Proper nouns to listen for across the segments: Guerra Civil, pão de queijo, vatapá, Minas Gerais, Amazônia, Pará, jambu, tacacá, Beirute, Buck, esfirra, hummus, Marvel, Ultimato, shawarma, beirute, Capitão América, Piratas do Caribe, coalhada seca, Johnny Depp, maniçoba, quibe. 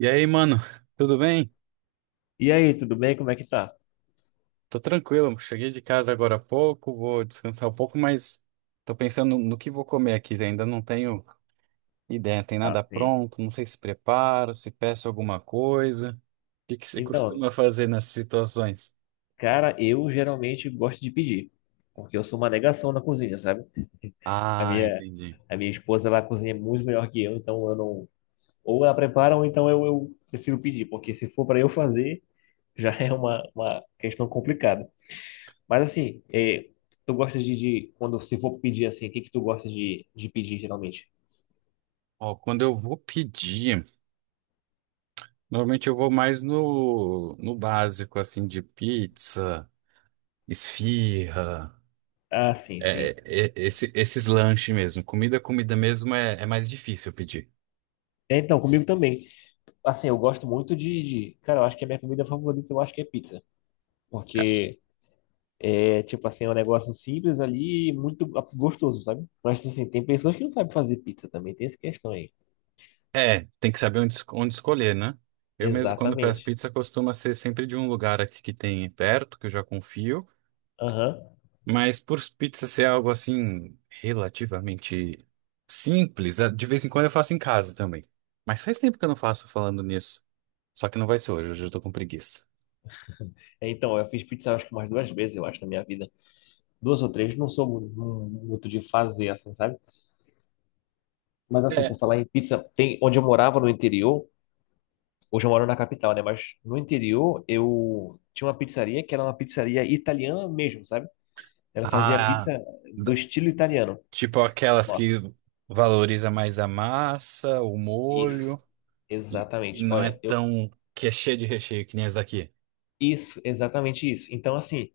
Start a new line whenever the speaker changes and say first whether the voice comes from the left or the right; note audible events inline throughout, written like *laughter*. right: E aí, mano, tudo bem?
left: E aí, tudo bem? Como é que tá?
right: Tô tranquilo, cheguei de casa agora há pouco, vou descansar um pouco, mas tô pensando no que vou comer aqui, ainda não tenho ideia, tem
left: Ah,
right: nada
left: sim.
right: pronto, não sei se preparo, se peço alguma coisa. O que que você
left: Então,
right: costuma fazer nessas situações?
left: cara, eu geralmente gosto de pedir, porque eu sou uma negação na cozinha, sabe? *laughs* A
right: Ah,
left: minha,
right: entendi.
left: a minha esposa, ela cozinha muito melhor que eu, então eu não... Ou ela prepara, ou então eu prefiro pedir, porque se for para eu fazer, já *laughs* é uma questão complicada. Mas assim, tu gosta de... Quando se for pedir assim, o que que tu gosta de pedir geralmente?
right: Ó, quando eu vou pedir, normalmente eu vou mais no básico, assim, de pizza, esfirra,
left: Ah, sim, sim.
right: esses lanches mesmo. Comida mesmo é mais difícil eu pedir.
left: É, então, comigo também. Assim, eu gosto muito de... Cara, eu acho que a minha comida favorita, eu acho que é pizza.
right: Ca-
left: Porque é, tipo assim, é um negócio simples ali, e muito gostoso, sabe? Mas assim, tem pessoas que não sabem fazer pizza também, tem essa questão aí.
right: É, tem que saber onde escolher, né? Eu mesmo, quando peço
left: Exatamente.
right: pizza, costuma ser sempre de um lugar aqui que tem perto, que eu já confio.
left: Aham.
right: Mas por pizza ser algo assim, relativamente simples, de vez em quando eu faço em casa também. Mas faz tempo que eu não faço falando nisso. Só que não vai ser hoje, hoje eu tô com preguiça.
left: Então, eu fiz pizza acho que umas duas vezes, eu acho, na minha vida. Duas ou três, não sou muito de fazer, assim, sabe? Mas assim,
right: É.
left: por falar em pizza, tem onde eu morava no interior, hoje eu moro na capital, né? Mas no interior eu tinha uma pizzaria que era uma pizzaria italiana mesmo, sabe? Ela fazia
right: Ah,
left: pizza do
right: da-
left: estilo italiano.
right: tipo aquelas que valoriza mais a massa, o
left: Isso,
right: molho, e
left: exatamente.
right: não é
left: Olha, eu
right: tão que é cheia de recheio que nem as daqui.
left: isso, exatamente isso. Então, assim,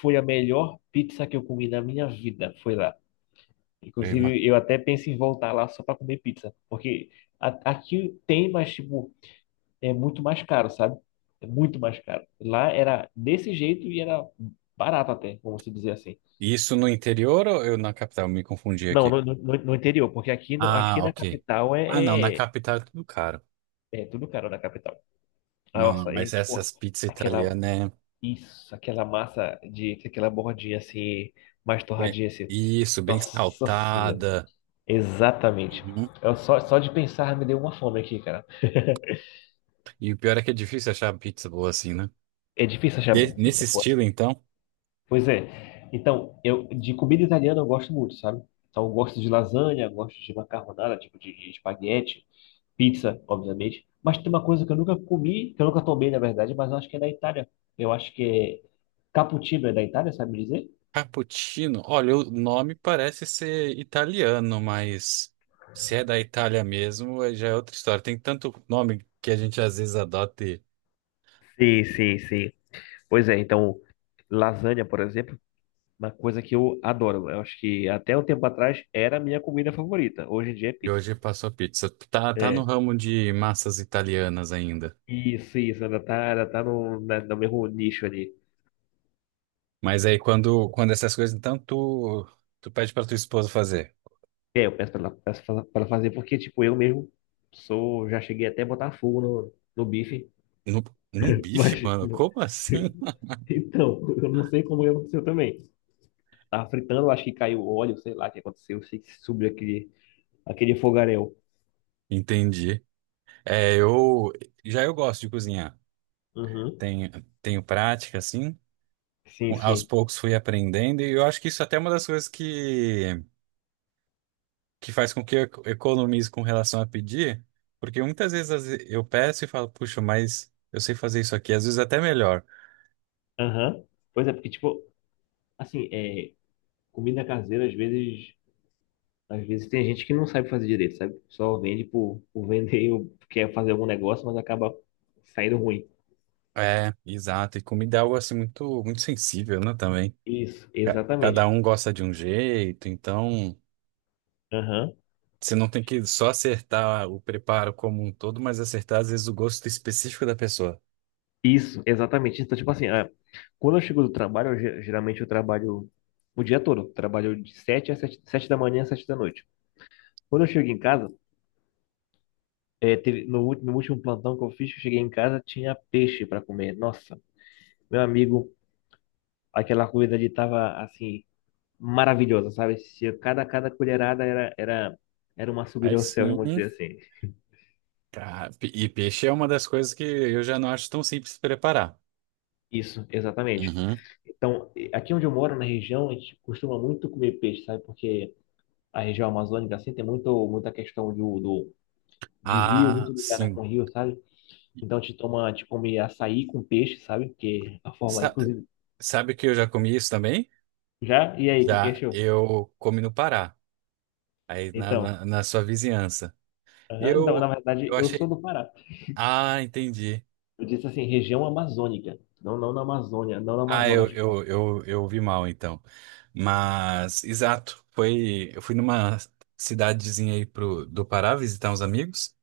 left: foi a melhor pizza que eu comi na minha vida, foi lá. Inclusive, eu até penso em voltar lá só para comer pizza, porque aqui tem, mas tipo, é muito mais caro, sabe? É muito mais caro. Lá era desse jeito e era barato até, vamos dizer assim.
right: E isso no interior ou eu na capital? Me confundi
left: Não,
right: aqui.
left: no interior, porque aqui, no,
right: Ah,
left: aqui na
right: ok.
left: capital
right: Ah, não, na capital é tudo caro.
left: é tudo caro na capital.
right: Mano,
left: Nossa, é
right: mas essas
left: tipo
right: pizzas
left: aquela...
right: italianas
left: Isso, aquela massa de aquela bordinha assim, mais
right: é
left: torradinha assim.
right: isso, bem
left: Nossa senhora.
right: saltada.
left: Exatamente.
right: Uhum.
left: Eu só, só de pensar me deu uma fome aqui, cara. *laughs*
right: E o pior é que é difícil achar pizza boa assim, né?
left: É difícil achar
right: Nesse
left: pizza boa,
right: estilo,
left: assim.
right: então.
left: Pois é. Então, eu de comida italiana eu gosto muito, sabe? Então, eu gosto de lasanha, eu gosto de macarronada, tipo de espaguete, pizza, obviamente. Mas tem uma coisa que eu nunca comi, que eu nunca tomei, na verdade, mas eu acho que é da Itália. Eu acho que é cappuccino é da Itália, sabe me dizer?
right: Cappuccino, olha, o nome parece ser italiano, mas se é da Itália mesmo, aí já é outra história. Tem tanto nome que a gente às vezes adota
left: Sim, sim, sim. Pois é, então, lasanha, por exemplo, uma coisa que eu adoro. Eu acho que até um tempo atrás era a minha comida favorita. Hoje em dia é
right: e
left: pizza.
right: hoje passou pizza. Tá, tá no
left: É,
right: ramo de massas italianas ainda.
left: isso, ainda tá no mesmo nicho ali.
right: Mas quando essas coisas, então tu pede pra tua esposa fazer.
left: É, eu peço pra ela fazer, porque, tipo, eu mesmo sou, já cheguei até a botar fogo no bife,
right: Num, Num bife,
left: mas,
right: mano? Como assim?
left: *laughs* então, eu não sei como é aconteceu também. Tava fritando, eu acho que caiu óleo, sei lá o que aconteceu, sei que subiu aquele fogaréu.
right: *laughs* Entendi. É, eu gosto de cozinhar.
left: Uhum.
right: Tenho, Tenho prática, assim.
left: Sim,
right: Aos
left: sim.
right: poucos fui aprendendo, e eu acho que isso até é uma das coisas que faz com que economize com relação a pedir, porque muitas vezes eu peço e falo, puxa, mas eu sei fazer isso aqui, às vezes até melhor.
left: Aham. Pois é, porque, tipo, assim, é, comida caseira, às vezes tem gente que não sabe fazer direito, sabe? Só vende por vender, ou quer fazer algum negócio, mas acaba saindo ruim.
right: É, exato, e comida é algo assim muito sensível, né, também.
left: Isso, exatamente.
right: Cada um gosta de um jeito, então
left: Aham.
right: você não tem que só acertar o preparo como um todo, mas acertar às vezes o gosto específico da pessoa.
left: Isso, exatamente. Então, tipo assim, quando eu chego do trabalho, geralmente eu trabalho o dia todo. Eu trabalho de sete às sete sete da manhã às 7 da noite. Quando eu chego em casa, é, teve, no último plantão que eu fiz, que eu cheguei em casa, tinha peixe para comer. Nossa, meu amigo, aquela comida ali tava assim maravilhosa, sabe? Se Cada, cada colherada era uma subida
right: Aí
left: ao céu,
right: sim,
left: vamos dizer assim.
right: cara, peixe é uma das coisas que eu já não acho tão simples de preparar.
left: Isso, exatamente.
right: Uhum.
left: Então, aqui onde eu moro, na região, a gente costuma muito comer peixe, sabe? Porque a região amazônica, assim, tem muito, muita questão de rio,
right: Ah,
left: muito ligada
right: sim.
left: com rio, sabe? Então, a gente toma, a gente come açaí com peixe, sabe? Que é a forma,
right: Sa-
left: inclusive.
right: sabe que eu já comi isso também?
left: Já? E aí, o que que
right: Já
left: achou?
right: eu comi no Pará, aí
left: Então,
right: na sua vizinhança.
left: aham, então, na
right: Eu,
left: verdade,
right: eu
left: eu sou
right: achei.
left: do Pará.
right: Ah, entendi.
left: Eu disse assim, região amazônica. Não, não na Amazônia, não na
right: Ah,
left: Amazonas, de fato.
right: eu vi mal então. Mas, exato, foi. Eu fui numa cidadezinha aí pro, do Pará visitar uns amigos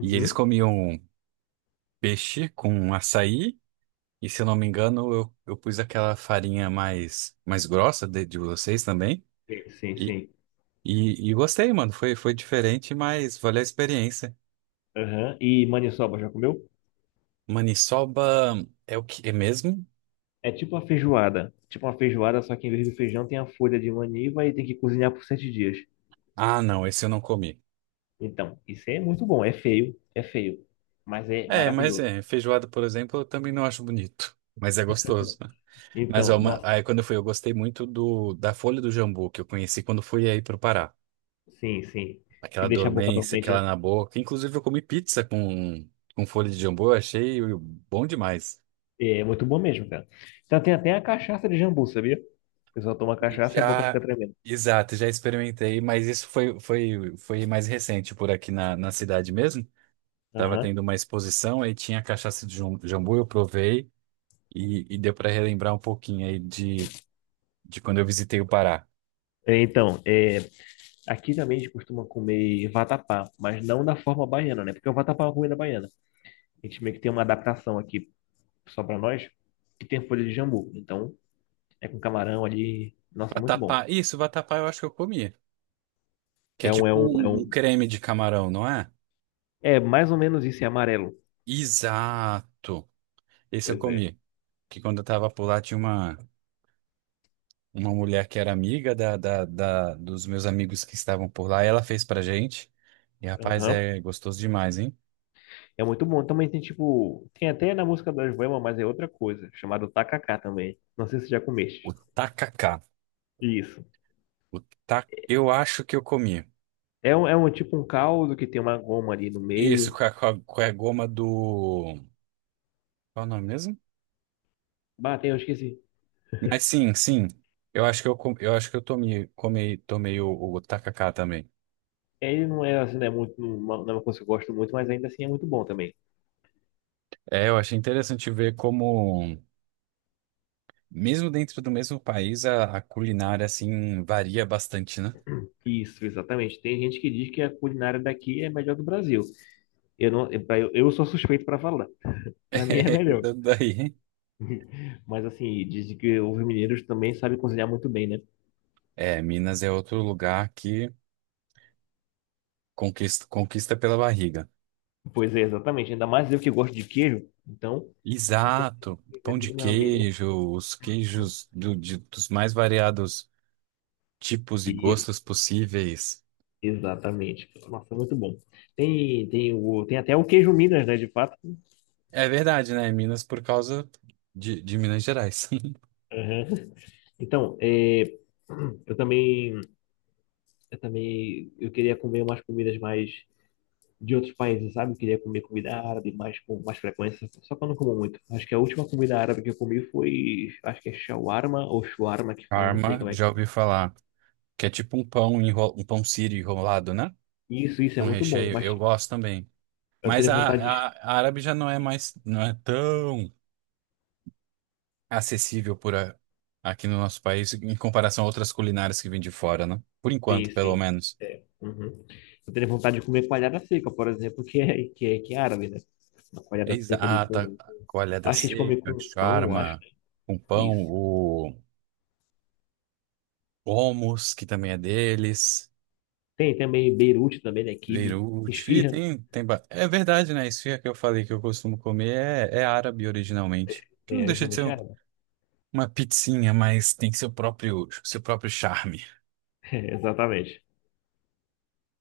right: e eles comiam peixe com açaí. E se eu não me engano, eu pus aquela farinha mais grossa de vocês também.
left: Sim, sim, sim.
right: E gostei, mano. Foi diferente, mas valeu a experiência.
left: Aham. E maniçoba, já comeu?
right: Maniçoba é o que é mesmo?
left: É tipo uma feijoada. Tipo uma feijoada, só que em vez do feijão tem a folha de maniva e tem que cozinhar por 7 dias.
right: Ah, não, esse eu não comi.
left: Então, isso é muito bom. É feio, mas é
right: É, mas
left: maravilhoso.
right: é, feijoada, por exemplo, eu também não acho bonito, mas é gostoso. Né? Mas ó,
left: Então,
right: uma-
left: nossa,
right: aí quando eu fui, eu gostei muito do da folha do jambu que eu conheci quando fui aí pro Pará.
left: sim, sim. Que
right: Aquela
left: deixa a boca
right: dormência,
left: dormente, né?
right: aquela na boca. Inclusive eu comi pizza com folha de jambu, eu achei bom demais.
left: É muito bom mesmo, cara. Então, tem até a cachaça de jambu, sabia? O pessoal toma cachaça e a boca
right: Já,
left: fica tremendo.
right: exato, já experimentei, mas isso foi, foi mais recente por aqui na cidade mesmo. Tava
left: Aham.
right: tendo uma exposição, aí tinha cachaça de jambu, eu provei e deu para relembrar um pouquinho aí de quando eu visitei o Pará.
left: É, então, é, aqui também a gente costuma comer vatapá, mas não da forma baiana, né? Porque o vatapá é uma comida baiana. A gente meio que tem uma adaptação aqui só para nós, que tem folha de jambu. Então, é com camarão ali. Nossa, muito bom.
right: Vatapá, isso, vatapá eu acho que eu comi, que é tipo
left: É
right: um
left: um.
right: creme de camarão, não é?
left: É mais ou menos isso, é amarelo.
right: Exato, esse eu
left: Pois é.
right: comi, que quando eu tava por lá tinha uma mulher que era amiga dos meus amigos que estavam por lá, e ela fez pra gente. E rapaz,
left: Aham.
right: é gostoso demais, hein?
left: É muito bom. Também tem tipo. Tem até na música das Boemas, mas é outra coisa, chamado tacacá também. Não sei se já
right: O
left: comeste.
right: tacacá.
left: Isso.
right: O Eu acho que eu comi.
left: É um tipo um caldo que tem uma goma ali no
right: Isso,
left: meio.
right: com a goma do. Qual é o nome mesmo?
left: Bateu, eu esqueci.
right: Mas sim, sim. Eu acho eu acho que eu tomei o tacacá também.
left: É, ele não é assim, né? Muito, não é uma coisa que eu gosto muito, mas ainda assim é muito bom também.
right: É, eu achei interessante ver como, mesmo dentro do mesmo país, a culinária assim varia bastante, né? *laughs*
left: Isso, exatamente. Tem gente que diz que a culinária daqui é a melhor do Brasil. Eu não, eu sou suspeito para falar. *laughs* Para mim é
right: É,
left: melhor.
right: tanto daí.
left: Mas assim, dizem que os mineiros também sabem cozinhar muito bem, né?
right: É, Minas é outro lugar conquista pela barriga.
left: Pois é, exatamente. Ainda mais eu que gosto de queijo. Então, um pouco de
right: Exato,
left: queijo
right: pão de
left: ali, meu amigo.
right: queijo, os queijos dos mais variados tipos e
left: Isso,
right: gostos possíveis.
left: exatamente. Nossa, muito bom. Tem até o queijo Minas, né? De fato.
right: É verdade, né? Minas por causa de Minas Gerais. *laughs*
left: Aham. *laughs* Então, é, eu também, eu também, eu queria comer umas comidas mais de outros países, sabe? Queria comer comida árabe mais com mais frequência, só que eu não como muito. Acho que a última comida árabe que eu comi foi, acho que é shawarma ou shawarma que fala, não sei
right: Parma,
left: como é que
right: já
left: é.
right: ouvi falar, que é tipo um pão sírio enrolado, né?
left: Isso é
right: Um
left: muito bom,
right: recheio,
left: mas
right: eu gosto também.
left: eu
right: Mas
left: teria vontade de...
right: a árabe já não é mais, não é tão acessível aqui no nosso país em comparação a outras culinárias que vêm de fora, né? Por
left: Sim,
right: enquanto, pelo
left: sim.
right: menos.
left: Uhum. Eu teria vontade de comer coalhada seca, por exemplo, que é árabe, né? Uma
right: É
left: coalhada seca ali
right: exata,
left: com...
right: coalhada
left: Acho que eles comem
right: seca,
left: com pão, eu acho,
right: charma,
left: né?
right: com pão,
left: Isso.
right: o hummus, que também é deles,
left: Tem também Beirute também, né? Quibe,
right: beirute, e
left: esfirra,
right: é verdade, né? Esfirra que eu falei que eu costumo comer é árabe originalmente, que não
left: é
right: deixa de ser
left: justamente
right: um-
left: árabe.
right: uma pizzinha, mas tem seu próprio charme.
left: *laughs* Exatamente.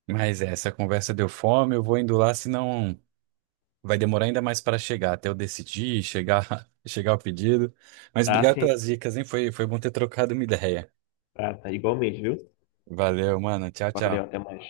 right: Mas é, essa conversa deu fome, eu vou indo lá, senão... Vai demorar ainda mais para chegar, até eu decidir, chegar, *laughs* chegar ao pedido. Mas
left: Tá,
right: obrigado
left: sim.
right: pelas dicas, hein? Foi bom ter trocado uma ideia.
left: Tá, tá. Igualmente, viu?
right: Valeu, mano.
left: Valeu,
right: Tchau.
left: até mais.